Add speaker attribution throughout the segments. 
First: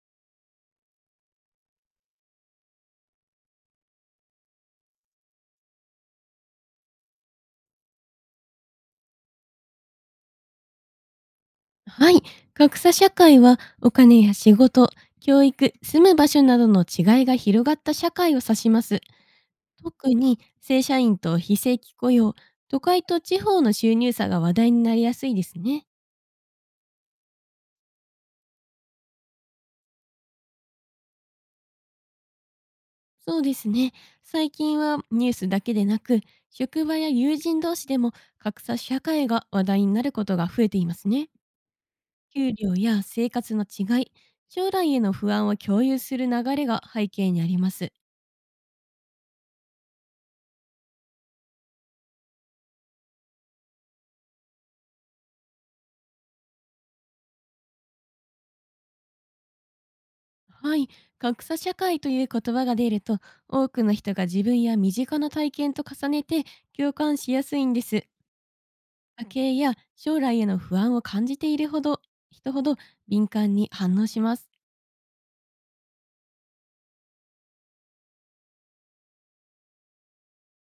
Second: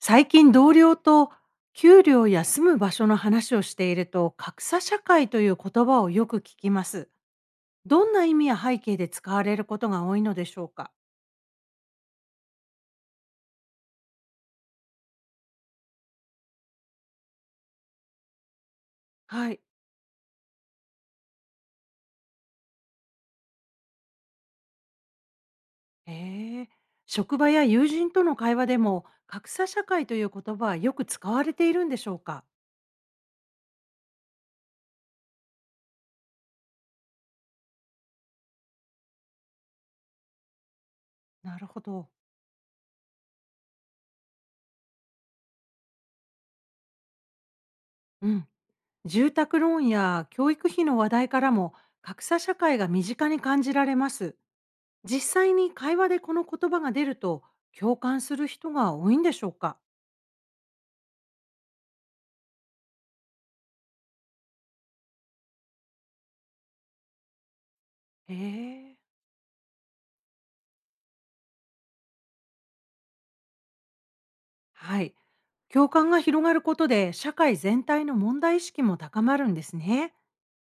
Speaker 1: 最近同僚と給料や住む場所の話をしていると、格差社会という言葉をよく聞きます。どんな意味や背景で使われることが多いのでしょうか？
Speaker 2: はい。格差社会はお金や仕事、教育、住む場所などの違いが広がった社会を指します。
Speaker 1: はい。
Speaker 2: 特に正社員と非正規雇用、都会と地方の収入差が話題になりやすいですね。
Speaker 1: へえ、職場や友人との会話でも格差社会という言葉はよく使われているんでしょうか？
Speaker 2: そうですね。最近はニュースだけでなく、職場や友人同士でも格差社会が話題になることが増えていますね。
Speaker 1: なるほど。
Speaker 2: 給料や生活の違い、将来への不安を共有する流れが背景にあります。
Speaker 1: うん。住宅ローンや教育費の話題からも、格差社会が身近に感じられます。実際に会話でこの言葉が出ると、共感する人が多いんでしょうか？
Speaker 2: はい、格差社会という言葉が出ると、多くの人が自分や身近な体験と重ねて共感しやすいんです。家
Speaker 1: へえ。
Speaker 2: 計や将来への不安を感じている人ほど敏感に反応します。
Speaker 1: はい。共感が広がることで、社会全体の問題意識も高まるんですね。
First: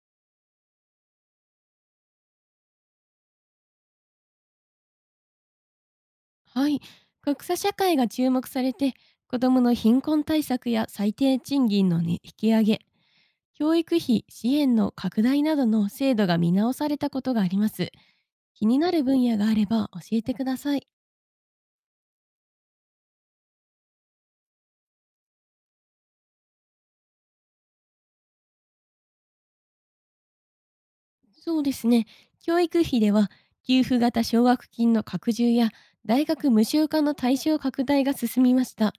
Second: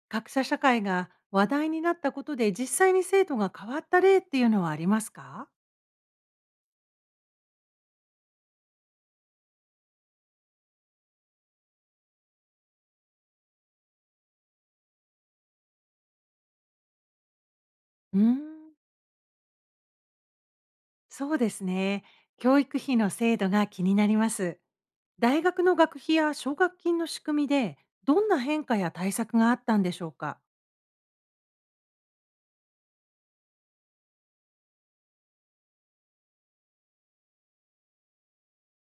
Speaker 1: 格差社会が話題になったことで、実際に制度が変わった例っていうのはありますか？
Speaker 2: はい、格差社会が注目されて、子どもの貧困対策や最低賃金の、ね、引き上げ、教育費支援の拡大などの制度が見直されたことがあります。
Speaker 1: うーん、
Speaker 2: 気になる分野があれば教えてください。
Speaker 1: そうですね。教育費の制度が気になります。大学の学費や奨学金の仕組みで、どんな変化や対策があったんでしょうか？
Speaker 2: そうですね。教育費では、給付型奨学金の拡充や大学無償化の対象拡大が進みました。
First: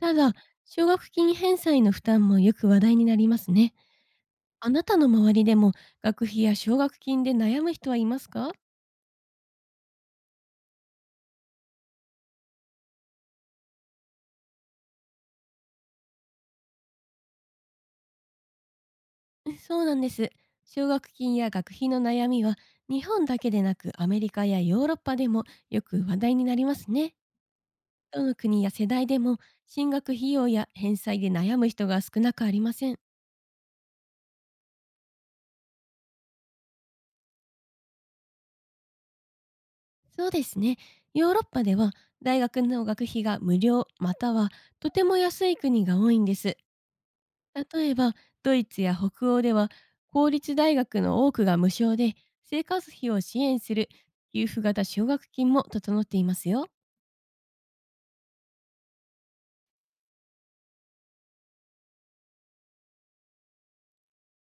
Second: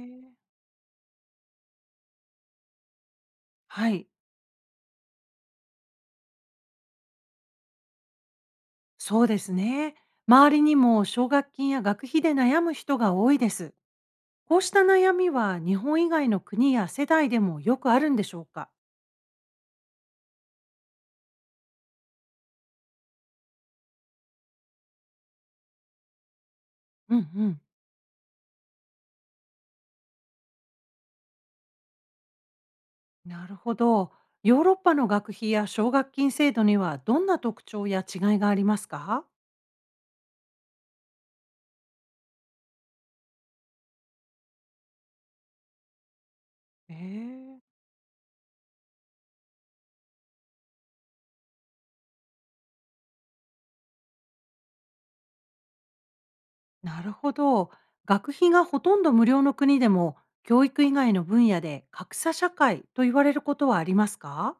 Speaker 2: ただ、
Speaker 1: え、
Speaker 2: 奨学金返済の負担もよく話題になりますね。
Speaker 1: はい、
Speaker 2: あなたの周りでも学費や奨学金で悩む人はいますか？
Speaker 1: そうですね。周りにも奨学金や学費で悩む人が多いです。こうした悩みは日本以外の国や世代でもよくあるんでしょうか？
Speaker 2: そうなんです。奨学金や学費の悩みは、日本だけでなくアメリカやヨーロッパでもよく話題になります
Speaker 1: う
Speaker 2: ね。
Speaker 1: んうん。
Speaker 2: どの国や世代でも、進学費用や返済で悩む人が少なくありません。
Speaker 1: なるほど。ヨーロッパの学費や奨学金制度には、どんな特徴や違いがありますか？
Speaker 2: そうですね。ヨーロッパでは大学の学費が無料または、とても安い国が多いんです。
Speaker 1: ええ、
Speaker 2: 例えばドイツや北欧では、公立大学の多くが無償で、生活費を支援する給付型奨学金も整っていますよ。
Speaker 1: なるほど。学費がほとんど無料の国でも、教育以外の分野で格差社会と言われることはありますか？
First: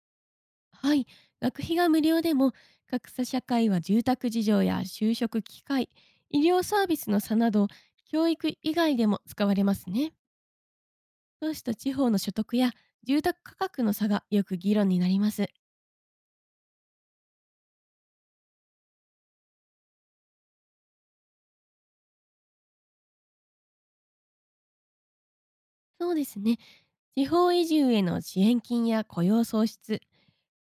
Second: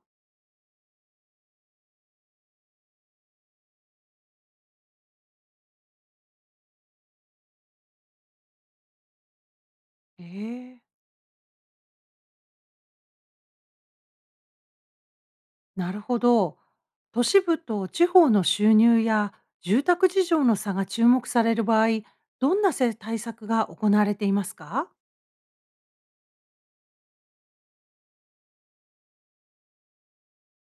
Speaker 2: はい。学費が無料でも、格差社会は住宅事情や就職機会、医療サービスの差など、教育以外でも使われますね。
Speaker 1: ええ、
Speaker 2: 都市と地方の所得や住宅価格の差がよく議論になります。
Speaker 1: なるほど。都市部と地方の収入や住宅事情の差が注目される場合、どんな対策が行われていますか？
Speaker 2: そうですね。地方移住への支援金や雇用創出、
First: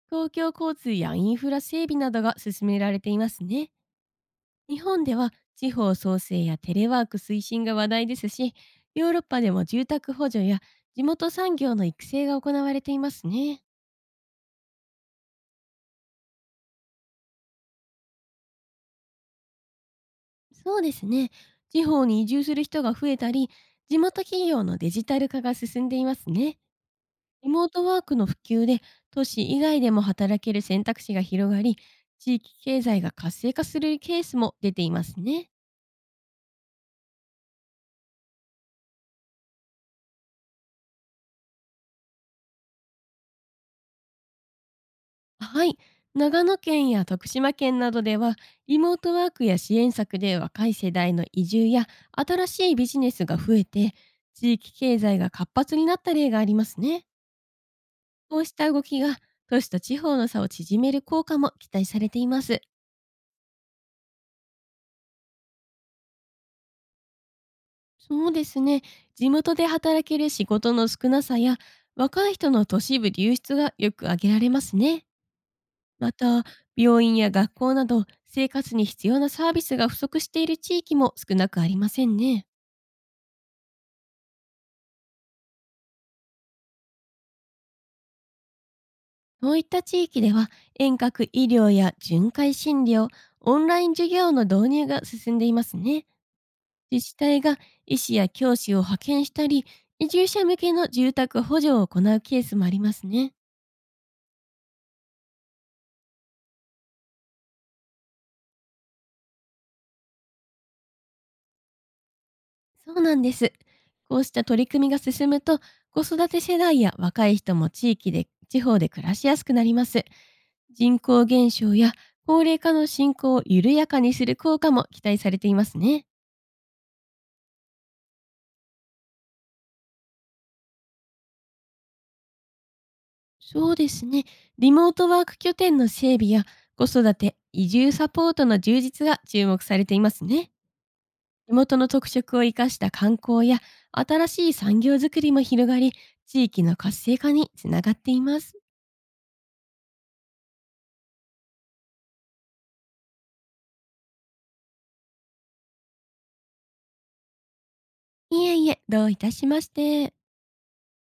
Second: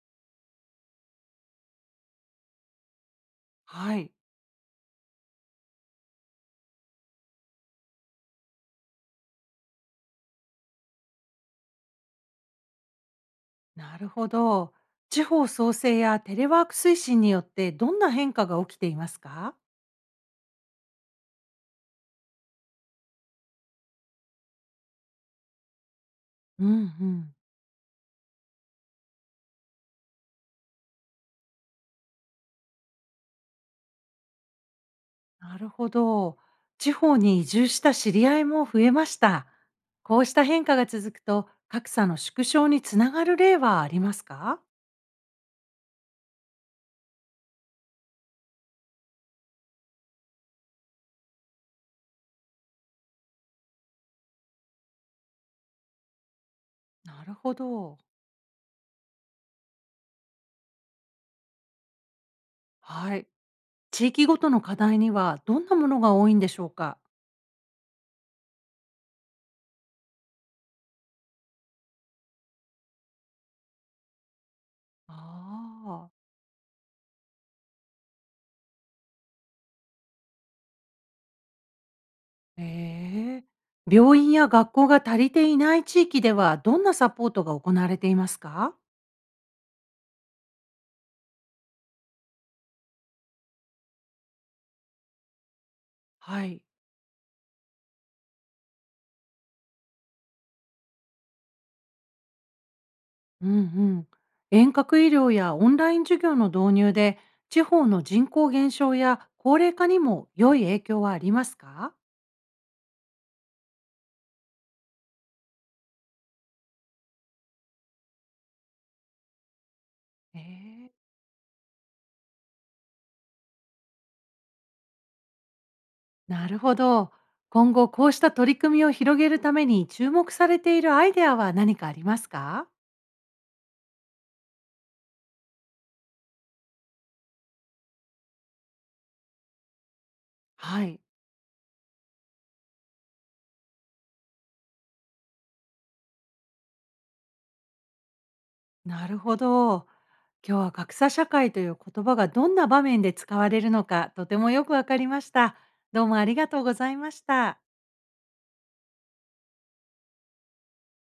Speaker 2: 公共交通やインフラ整備などが進められていますね。
Speaker 1: はい。
Speaker 2: 日本では地方創生やテレワーク推進が話題ですし、ヨーロッパでも住宅補助や地元産業の育成が行われていますね。
Speaker 1: なるほど。地方創生やテレワーク推進によって、どんな変化が起きていますか？
Speaker 2: そうですね。地方に移住する人が増えたり、地元企業のデジタル化が進んでいますね。
Speaker 1: うんうん。
Speaker 2: リモートワークの普及で、都市以外でも働ける選択肢が広がり、地域経済が活性化するケースも出ていますね。
Speaker 1: なるほど。地方に移住した知り合いも増えました。こうした変化が続くと、格差の縮小につながる例はありますか？
Speaker 2: はい。長野県や徳島県などでは、リモートワークや支援策で若い世代の移住や新しいビジネスが増えて、地域経済が活発になった例がありますね。
Speaker 1: なるほど。
Speaker 2: こうした動きが、都市と地方の差を縮める効果も期待されています。
Speaker 1: はい。地域ごとの課題にはどんなものが多いんでしょうか？
Speaker 2: そうですね。地元で働ける仕事の少なさや、若い人の都市部流出がよく挙げられますね。
Speaker 1: ああ、
Speaker 2: また、病院や学校など、生活に必要なサービスが不足している地域も少なくありませんね。
Speaker 1: ええ。病院や学校が足りていない地域では、どんなサポートが行われていますか？
Speaker 2: そういった地域では、遠隔医療や巡回診療、オンライン授業の導入が進んでいますね。
Speaker 1: はい。
Speaker 2: 自治体が医師や教師を派遣したり、移住者向けの住宅補助を行うケースもありますね。
Speaker 1: うんうん。遠隔医療やオンライン授業の導入で、地方の人口減少や高齢化にも良い影響はありますか？
Speaker 2: そうなんです。こうした取り組みが進むと、子育て世代や若い人も地方で暮らしやすくなります。
Speaker 1: ええ、
Speaker 2: 人口減少や高齢化の進行を緩やかにする効果も期待されていますね。
Speaker 1: なるほど。今後こうした取り組みを広げるために注目されているアイデアは何かありますか？
Speaker 2: そうですね。リモートワーク拠点の整備や子育て、移住サポートの充実が注目されていますね。
Speaker 1: はい、
Speaker 2: 地元の特色を生かした観光や新しい産業づくりも広がり、地域の活性化につながっています。
Speaker 1: なるほど。今日は格差社会という言葉がどんな場面で使われるのか、とてもよくわかりました。どうもありがとうございました。
Speaker 2: いえいえ、どういたしまして。